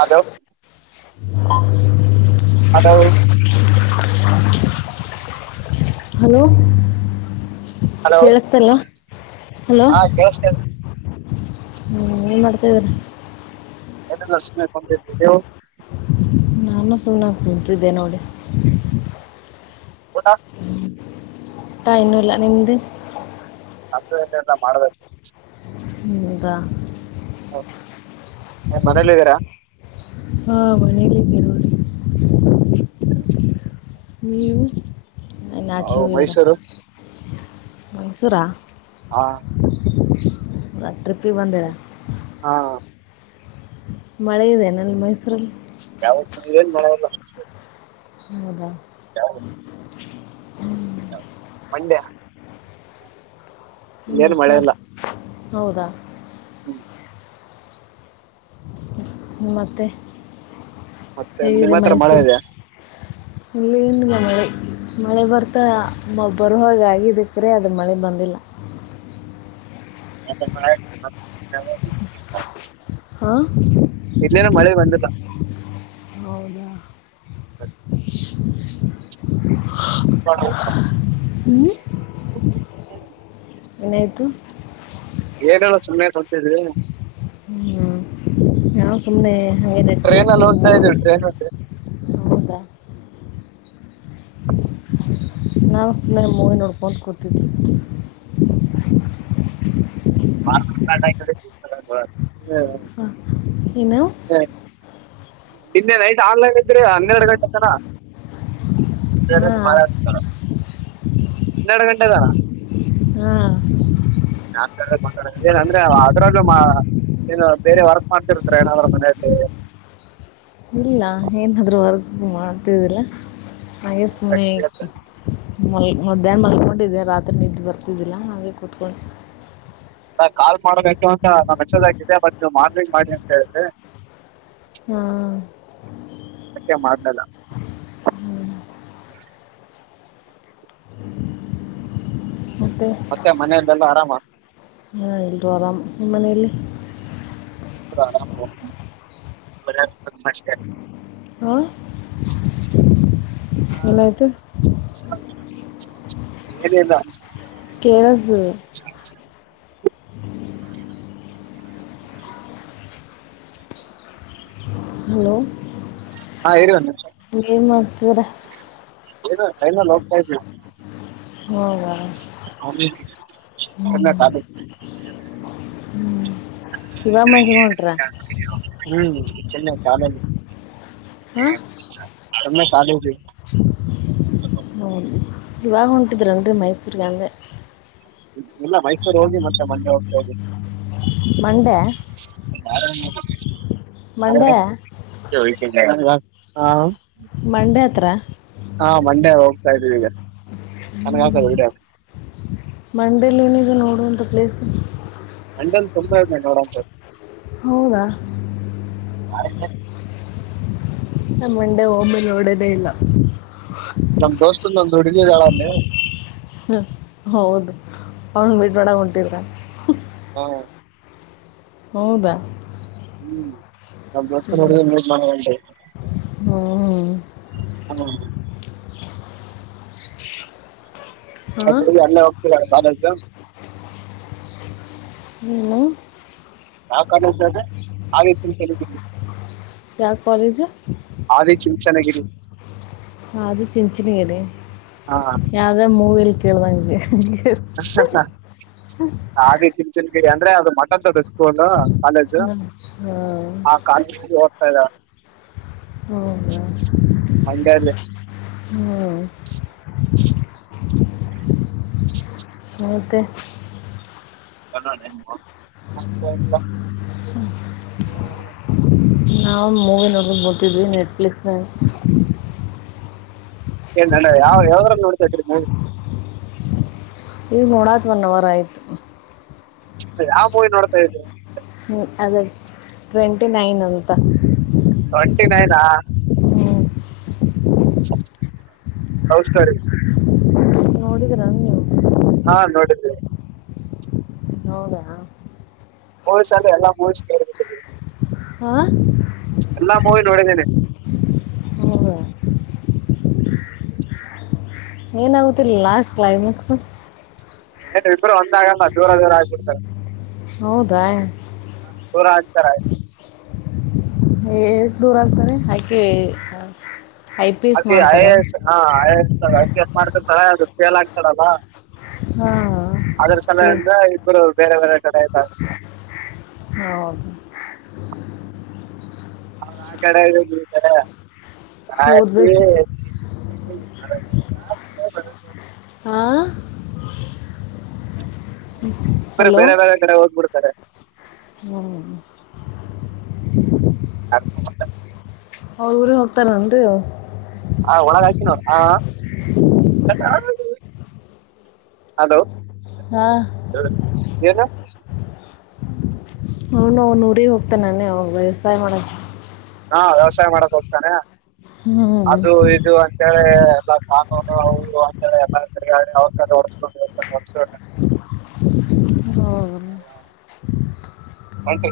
Hello how hello hello ಕೇಳಿಸ್ತಿಲ್ಲ hello ಹಾ ಕೇಳಿಸ್ತಾ ಇದೆ ಹ್ಮ್ ಏನ್ ಮಾಡ್ತಿದೀ ಏನಿಲ್ಲ ಸುಮ್ನೆ ಕುಂತಿದ್ವಿ ನೀವು ನಾನು ಸುಮ್ನೆ ಕುಂತಿದ್ದ ನೋಡಿ ಊಟ ಊಟ ಇನ್ನೂ ಇಲ್ಲ ನಿಮ್ದು ನಂದು ಇನ್ನೂ ಇಲ್ಲ ಮಾಡ್ಬೇಕು ಹೌದಾ ಹೌ ಏನ್ ಮನೇಲಿದಿರಾ ಹಾ ಮನೇಲ್ಲಿದ್ದೆ ನೋಡಿ [inaudible] ನೀವು ಹಾಚೆ ಓ ಹೋಗಿದ್ರ ಮೈಸೂರು ಮೈಸೂರಾ ಹಾ ಟ್ರಿಪಿಂಗ್ ಬಂದಿರಾ ಹಾ ಮಳೆ ಇದೆನೆಲ್ಲಿ ಮೈಸೂರಲ್ಲಿ [unintelligible] ಹೌದಾ [unintelligible] [inaudible] ಮಂಡ್ಯ ಇಲ್ಲಾ ಇಲ್ಲೇನ್ ಮಳೆ ಮಾಡ ಇಲ್ಲ ಹೌದಾ [inaudible] ಮತ್ತೆ ಮತ್ತೆ ನಿಮ್ಮ ಹತ್ರ ಮಳೆ ಇದೆಯಾ ಇಲಿಲ್ಲ್ ಮಳೆ ಮಳೆ ಬರ್ತಾ ಮ ಬರೋಆಗಿದೆ ಕರೆ ಅದು ಮಳೆ ಬಂದಿಲ್ಲ [unintelligible] ಹಾ ಇಲ್ಲೇನು ಮಳೆ ಬಂದಿಲ್ಲ ಹೌದ [inaudible] [unintelligible] ಹ್ಮ್ ಏನಾಯ್ತು [unintelligible] [unintelligible] ಹ್ಮ ನಾವ ಸುಮ್ಮ್ನೆ ಟ್ರೈನ್ ಅಲ್ಲಿ ಹೋಗ್ತಾ ಇದ್ವಿ ಟ್ರೈನ್ ಟ್ರೇ ಹೌದಾ ನಾವು ಸುಮ್ನ ಮೂವಿ ನೋಡ್ಕೊಂತ ಕೂತಿದ್ದ [unintelligible] ಹಾ ಏನು ನಿನ್ನೆ ನೈಟ್ ಆನ್ಲೈನ್ ಇದ್ರಿ ಹನ್ನೆರಡು ಗಂಟೆ ತನ ಹಾಂ [unintelligible] ಹನ್ನೆರಡು ಗಂಟೆದಾರ ಹ್ಮ ನಾನ್ ಏನಂದ್ರೆ ಅದ್ರಲ್ಲೂ ಏನು ಬೇರೆ ವರ್ಕ್ ಮಾಡುತ್ತಿರುತ್ತಾರೆ ಏನಾದ್ರೂ ಮನೆಯಲ್ಲಿ ಇಲ್ಲ ಏನಾದ್ರೂ ವರ್ಕ್ ಮಾಡ್ತದಿಲ್ಲ ಹಾಗೆ ಸುಮ್ಮನೆ ಮಲ್ ಮಧ್ಯಾಹ್ನ ಮಲ್ಕೊಂಡಿದ್ದೆ ರಾತ್ರಿ ನಿದ್ದೆ ಬರ್ತಿದ್ದಿಲ್ಲ ಹಾಗೇ ಕೂತ್ಕೊಂಡು ನಾ ಕಾಲ್ ಮಾಡ್ಬೇಕು ಅಂತ ನಾ ಮೆಸೇಜ್ ಹಾಕಿದ್ಯಾ ಬಟ್ ನೀವು ಮಾರ್ನಿಂಗ್ ಮಾಡ್ರಿ ಅಂತ ಹೇಳಿದ್ರಿ ಹಾಂ ಅದ್ಕೆ ಮಾಡಲಿಲ್ಲ ಮತ್ತೆ ಮನೆಯಲೆಲ್ಲ ಆರಾಮ ಹಾ ಎಲ್ರೂ ಆರಾಮ್ ನಿಮ್ಮ ಮನೆಯಲ್ಲಿ [unintelligible] [unintelligible] ಹಾ ಏನಾಯಿತು [unintelligible] ಏನಿಲ್ಲ ಕೇಳಸ [inaudible] ಹಲೋ ಹಾ ಇರಿ ಒಂದ್ ನಿಮಿಷ ಏನ್ ಮಾಡ್ತೀದಿರಾ ಲೈನಲ್ ಹೋಗ್ತಾಯಿದ್ದೀವಿ ಹೌದ ಹ್ಞ. ಸುಮ್ನೆ ಖಾಲಿ [inaudible] ಇವಾಗ ಮೈಸೂರಿಗೆ ಹೊಂಟ್ರಾ [unintelligible] ಹಾ ಸುಮ್ನೆ ಖಾಲಿ ಇದ್ವಿ [unintelligible] ಇವಾಗ ಹೊಂಟಿದ್ರೇನ್ರೀ ಮೈಸೂರಿಗೆ ಅಂದ್ಯಾ ಇಲ್ಲ ಮೈಸೂರು ಹೋಗಿ ಮತ್ತೆ ಮಂಡ್ಯ ಹೋಗ್ತಾ ಇದಿವಿ ಮಂಡ್ಯ ಬಾರ [inaudible] ಮಂಡ್ಯ ಹ್ಮ್ ಬ ಚ [inaudible] ಹಾ. ಮಂಡೆ ಹತ್ರ ಹಾ ಮಂಡೆ ಇದ್ದೀರಿ ಈಗ ನನ್ಗ ಹಾಕೋದು ಹ್ಮ್ ವಿಡಿಯೋ ಮಂಡಲ್ಲಿ ಏನ ನೋ. ಅದಂತ ಪ್ಲೇಸ್ ಲಂಡನ್ ತಂಬರ ಸರ್ ಹೌದಾ ಅ [inaudible] ನಮ್ಮಂಡೆ ಹೋಮ್ಮ ನೋಡದೇ ಇಲ್ಲ ನಮ್ ದೋಸ್ತ ನಂದು ಹುಡುಗಿ ದಾಳ ಅವನ್ ಬಿಟ್ ಮಾಡಡ ಹೊಟ್ಟಿದ್ರ ಹಾ ಹೌದಾ. ಹ್ಮ್. ಹ್ಞೂ ನ ಮಾಡ ಹ್ಮ ಅ ಹಾಂ ಅಲ್ಲೇ ಹೋಗ್ತರ ಬ ಹ [inaudible] ಯಾ ಕಾಲೇಜ್ ಆ ರೀತಿಂತಿದ [inaudible] ಯಾವ್ ಕಾಲೇಜ ಆದಿಚುಂಚನಗಿರಿ ಹಾ ಅದು ಚಿಂಚನ ಗಿರಿ ಹಾ ಯಾವದೇ ಮೂವಿಲ್ ಕಲಂಗ [inaudible] ಸತ [inaudible] ಅದೇ ಚಿನ್ನ ಚಿನ್ ಗಿಡಿ ಅಂದ್ರೆ ಅದು ಮಟನ್ ತಡ ಸ್ಕೂಲ್ ಕಾಲೇಜ್ ಹಾಂ ಹಾಂ ಆ ಕಾಲೇಜ ಓದ್ತಾ ಇದಾಳೆ ಹ್ಮದಾ ಮಂಡ್ಯಲ್ಲಿ ಹ್ಮ [inaudible] ಹಂತೆ. ಅಲ್ಲನ್ [inaudible] ಮತಲ್ಲ ಹ್ಮ್ಮ ನಾವು ಮೂವಿ ನೋಡ್ ಬೋಗತಿದ್ವಿ ನೆಟ್ಫ್ಲಿಕ್ಸ್ ಏನ್ ಯಾವ ಯಾವ ನೋಡ್ತ ಈಗ ನೋಡತ ಒನ್ ಅವರ್ ಆಯಿತು. ಯಾವ ಮೂವಿ ನೋಡ್ತಾ ಇದೀವಿ ಹ ಅದ ಟ್ವೆಂಟಿ ನೈನ್ ಅಂತ ಟ್ವೆಂಟಿ ನೈನ್ ಹೌಸ್ಟರಿ ರೀ ನೋಡಿದ್ರ ನೀವು ಹಾ ನೋಡಿದ್ದವಿ ಹೌದ ಹ್ ಚಲ್ಲ ಎಲ್ಲ ಹ. ಆ ಹೋಗಿ ನೋಡಿದ್ದೇನೆ ಹೌದಾ ಏನಾಗುತ್ತ ಇಲ್ಲಿ ಲಾಸ್ಟ್ ಕ್ಲೈಮ್ಯಾಕ್ಸ್. ಏ ಇಬ್ರು ಒಂದಾಗಲ್ಲ ದೂರ ದೂರ ಆಗ್ಬಿಡ್ತಾರೆ. ಹೌದಾ. ಹಾ ದೂರ ಆಗ್ತಾರ. ಹ ದೂರ ಆಗ್ತಾರೆ ಹಾಕಿ ಅಕೆ ಐಎಸ್ ಐಎಸ್ ಎ ಐಪಿಸ್ ಮಾಡಿದರಾ ಚನ್ನಗಿರತ್ತಿತ್ತು ಸಲ್ ಆಗ್ತಾಡಲ್ಲ. ಅದ್ರ ಹಾಂ ಅದರ ಸಲುವಾಗಿ ಅಂದ ಇಬ್ಬರು ಬೇರೆ ಬೇರೆ ಕಡೆ ಇದ್ದಾರೆ ಹೌ ಹೌದ ಆ ಕಡೆ ಇದ್ದಿದ್ ಈ ಕಡೆ ಆತ ಓದ್ಬೇಕು ಹಾಂ ಬ ಬೇರೆ ಬೇರೆ ಕಡೆ ಹೋಗ್ಬಿಡ್ತು ಸ ಹ್ಮ್ ಹ ಅವ ಊರಿಗೆಗ್ ಹೋಗ್ತಾರ ಅನ್ರಿ ಹಾ ಒಳಗಾತ ನೋ ಹ ಹಲೋ ಹಾಂ ಏನು ಇವನು ಅವನು ಊರಿಗೆ ಹೋಗುತ್ತಾನೆ ನಾನ ಅವ ವ್ಯವಸಾಯ ಮಾಡಕ ಹಾ ವ್ಯವಸಾಯ ಮಾಡಕ್ ಹೋಗ್ತಾನೆ ಹ್ಞೂ ಅದು ಇದು ಅಂತೇಳೆ ಎಲ್ಲ ಹ ಇ ಎಲ್ಲ ಅವ ಹೊಡಸ್ಕೊಂಡು ಹೊಡ್ಸ ಹ ಒಂತ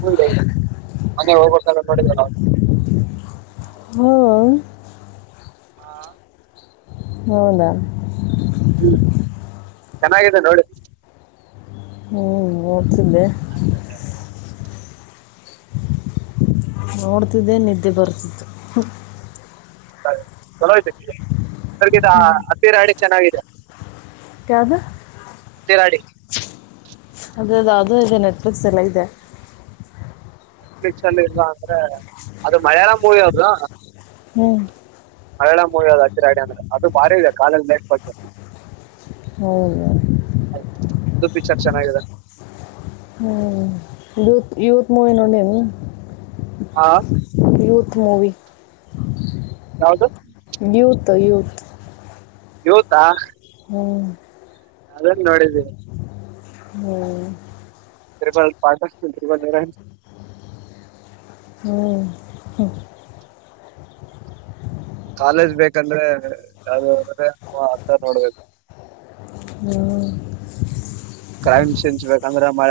ಹ ಮನೆ ಹೋಗ್ಬೇಕ ಅನ್ಕೊಂಡಿದ್ವಿ ನಾವು ಹ್ಮ ಹಾ ಹೌದ ಚೆನ್ನಾಗಿದೆ ನೋಡಿ ಹ್ಮ್ ನೋಡ್ತಿದೇ ನೋಡ್ತಿದ್ದೆ ನಿದ್ದೆ ಬರ್ತಿತ್ತು ಚಲೋ ಇಯ್ತ ಅದ್ರಗ ಹತ್ತಿರ ಹಡಿ ಚೆನ್ನಾಗಿದೆ ತ್ಯಾವ್ದು ಹತ್ತೆರಾಡಿ ಅದುದೆ ನೆಟ್ಫ್ಲಿಕ್ಸ್ ಎಲ್ಲ ಇದೆ ನೆಟ್ಫ್ಲಿಕ್ಸ್ ಅಲ್ಲಿ ಇಲ್ವಾ ಅಂದ್ರೆ ಅದು ಮಯಳ ಮೂವಿ ಅದು ಹ್ಮ್ ಮರಾಳ ಮೂವಿ ಅ್ ಹಚ್ಚಿರ ಆಡಿ ಅಂದ್ರೆ ಅದು ಭಾರಿ ಇದೆ ಕಾಲಲ್ಲಿ ಮೇ ಬ ಹೌದ ಅದು ಪಿಕ್ಚರ್ ಚೆನ್ನಾಗಿದೆ ಹ್ಮ ಯೂತ್ ಮೂವನುೋಡನು ಹಾ ತ್ ಮೂವಿ ಯಾವದು ತ್ ಯೂಥ್ ಯೋತಾ ಹ್ಮ್ ಅದನ್ ನೋಡಿದ್ದೀಿನಿ ಹ್ಮ್ [unintelligible] ಹ್ಮ ಹ ಕಾಲೇಜ್ ಬೇಕಂದ್ರೆ ಯಾವ್ದ ಅ್ರೆ ಹತ್ತ ನೋಡ್ಬೇಕು ಹ್ಞೂ ಕ್ರೈಮ್ ಚೇಂಜಚ್ ಬೇಕಂದ್ರೆ ಮಾಳ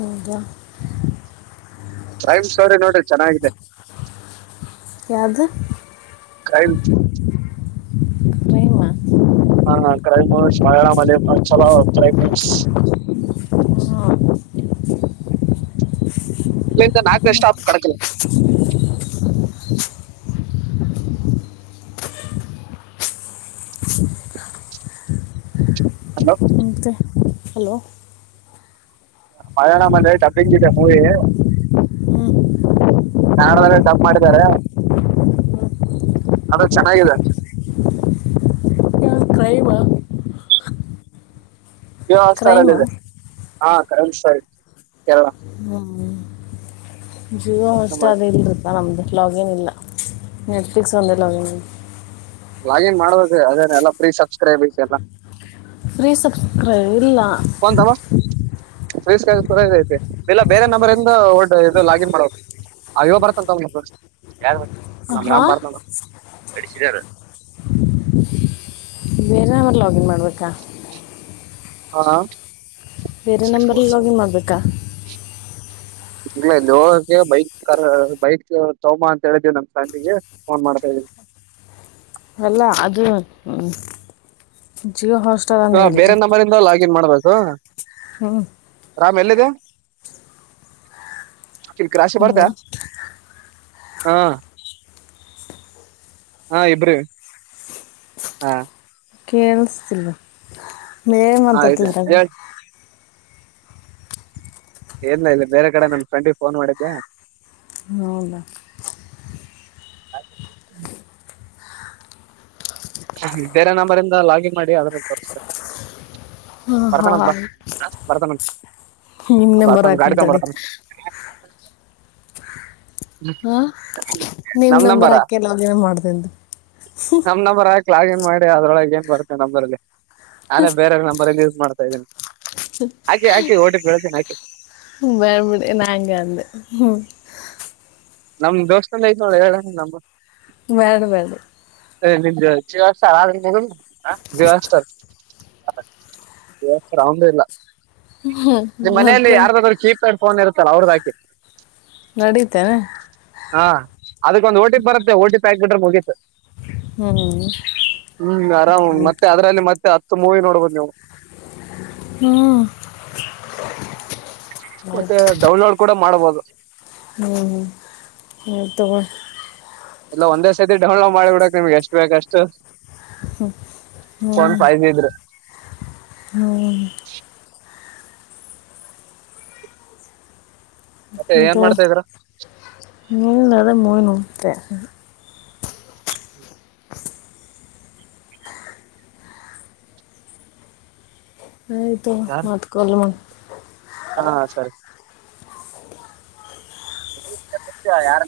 ಹೌದಾ ೈಮ್ ಸೋರಿ ನೋಡ್ರಿ ಚೆನ್ನಾಗಿದೆ ಯಾವುದು ಕ್ರೈಂ ಕ್ರೈಮಾ ಹಾ ಕ್ರೈಮ ಮೂವಿ [unintelligible] ಕ್ರೈಂ ಮೂವೀಸ್ ಹಾಂ ಇಲ್ಲಂದ ನಾಕ ಎಸ್ಟ್ ಸ್ಟಾಪ್ ಕಡಕಲ ಹಲೋ ಮತ್ತೆ ಹಲೋ ಮಾಲಿಯಾಳಮ್ ಅಲ್ಲಿ ಡಬ್ಬಿಂಗಿದೆ ಮೂವಿ ಹ್ಞೂ ಕಡದಲ್ಲ ಡಪ್ ಮಾಡಿದಿದ್ದಾರೆ ಅದು ಚೆನ್ನಾಗಾಗಿದೆ ಕ್ರೈಮಾ ಜಿಯೋ ಹೊಸ್ಟರ್ ಅಲ್ಲ ಕ್ರೈಮಾ ಇಿದೆ ಹಾ ಕಮ ಸು ಎಲ್ಲ ಹ್ಮ ಜೀವ ಅಷ್ಟ ಅದಲ್ಲದ ನಮದು ಲಾಗಿನ್ ಇಲ್ಲ ನೆಟ್ಫ್ಲಿಕ್ಸ್ ಒಂದ ಲಾಗಿನ್ ಇಲ್ಲ ಲಾಗಿನ್ ಮಾಡ್ಬೋದು ಅದೇ ಎಲ್ಲ ಪ್ರಫ್ರೀ ಸಬ್ಸ್ಕ್ರೈಬ್ ಐತೆಲ್ಲ ಸ ಇಲ್ಲ ಕನ್ ತಮ್ಮ ಪ್ಲೀಸ್ ಸ್ ಐತಿ ಇಲ್ಲ ಬೇರೆ ನಂಬರ್ ಇಂದ ಇ ಲಾಗಿನ್ ಮಾಡ ಇವ ಬರ್ತ್ತ ಅಂತದು ಯಾರು ನಮ್ ನಾಮ ಹಾಂ ಬರ್ತ ಬಡಿಸಿದಾರ ಬೇರೆ ನಂಬರ್ ಲಾಗಿನ್ ಮಾಡಬೇಕಾ ಹಾ ಬೇರೆ ನಂಬರಿಲ್ಲಿ ಲೋಗಿನ್ ಆಗ್ಬೇಕಬೇಕಾ ಇಲ್ಲ ಇ ಬೈಕ್ ಬೈಕ್ ತೋಮ್ಮಾ ಅಂತ ಹೇಳಿದೀವಿ ನಮ್ ಫ್ಯಾಮ್ಲಿಗೆ ಫೋನ್ ಮಾಡ್ತಾವಿ ಅಲ್ಲ ಅದು ಹ್ಮ ಹಾ ಬೇರೆ ನಂಬರಿಂದ ಲಾಗಿನ್ ಮಾಡ್ಬೇಕು ಹ್ಞೂ ರಾಮ್ ಎಲ್ಲಿದ್ದು ರಾಶಿ ಬರ್ತಾ ಹಲೋ ಹಾ ಹ ಇಬ್ಬರು ಹಾ ಕ್ಯಾನ್ಸಲ್ ಲೆ ಹಾ ಇದೆ ಮಾಡತತಿದ್ರದು ಹೇಳ ಏನ್ ಇಲ್ಲ ಬೇರೆ ಕಡೆ ನನ್ ಫ್ರೆಂಡಿಗೆ ಫೋನ್ ಮಾಡಿದ್ದೆ ಹದ ಹಾಗ ಬೇರೆ ನಂಬರಿ ಇಂದ ಲಾಗಿನ್ ಮಾಡಿ ಅದ್ರ ತೋರಿಸಬೇಕೇ ಹಾ ಹಾ ಬರ್ತಾನಂತ ನಿಮ್ ನಂಬರ್ ಬರ್ತಾನ ಗಾಡಿ ತಗೊಂಡ್ ಹಾಕಂತಡಿ ಬರ್ತಾನ [unintelligible] ಹಾ ನಿಮ ನಮ್ ನಂಬರ್ ನಂಬರ ಅಕ್ಕಲ್ಲ ಅವೇನ ಮಾಡ್ತ್ದು ಕ್ಲಾಗಿನ್ ಮಾಡಿ ಅದ್ರೊಳ ನ್ ಬರ್ತ್ತೆ ನಂಬ್ರಲ್ಲಿ. ಅದೇ ಬೇರೆ ನಂಬರ್ ಯೂಸ್ ಮಾಡ್ತಾರೆ ಸಗ ಬರ್ಬಿಡಿ ನಂಗ ಅಂದ ಹ್ಮ ನಮ್ ದೋಸ್ತ ಎಲ್ಲ ಐತ್ ನೋಡ ಹೇಳ ನ. ಬೇಳ ಬೇಳ್ಳ. ಇಲ್ಲ ಹ್ಮ್, ಮನೆಯಲ್ಲಿ ಮತ್ತೆ ಯಾರದಾದ್ರರು ಕೀಪ್ ಫೋನ್ ಇರುತ್ತಲ್ಲ ಅವ್ರ್ದ ಹಾಕಿ ನಡಿತೇನೆ ಹಾ ಅದಕ್ಕ ಒಂದು ಓಟಿಪಿ ಬರುತ್ತೆ ಓ ಟಿ ಪಿ ಬ್ಯಾಕ್ ಗಡ್ರೆ ಮುಗತ ಹ್ಞೂ ಹ್ಮ್ ಆರಾಮ್ ಮತ್ತೆ ಅದರಲ್ಲಿ ಮತ್ತೆ. ಮೂವಿ ನೋಡ್ಬಹದು್ ನೀವು. ಹ್ಮ್ ಮತ್ತೆ ಡೌನ್ಲೋಡ್ ಕೂಡ ಮಾಡ್ಬೋದು ಹ್ಮ್ ಹ್ಮ್ ಹ ತಗ ಎಲ್ಲ ಒಂದೇ ಸರ್ತಿ ಡೌನ್ಲೋಡ್ ಮಾಡಿಬಿಡಕ್ ನಿಮ್ಗೆ ಎಷ್ಟು ಬೇಕಷ್ಟು ಹ ಫೋನ್ ಫೈ ಜಿ ಇದ್ರೆ. ಹ್ಮ ಹ್ಮ ಮತ್ತೆ ಏನ್ ಮಾಡ್ತಾ ಇದ್ರ. ಹ್ಮ್ ಆದೆ ಮೋವಿ ನೋಂಡುತ್ತೆ ಹ್ಮ. [unintelligible] ಆಯ್ಿತು ಮತ್ಕಲ್ಮ ಹಾ ಸರಿ ಖ ಯಾರ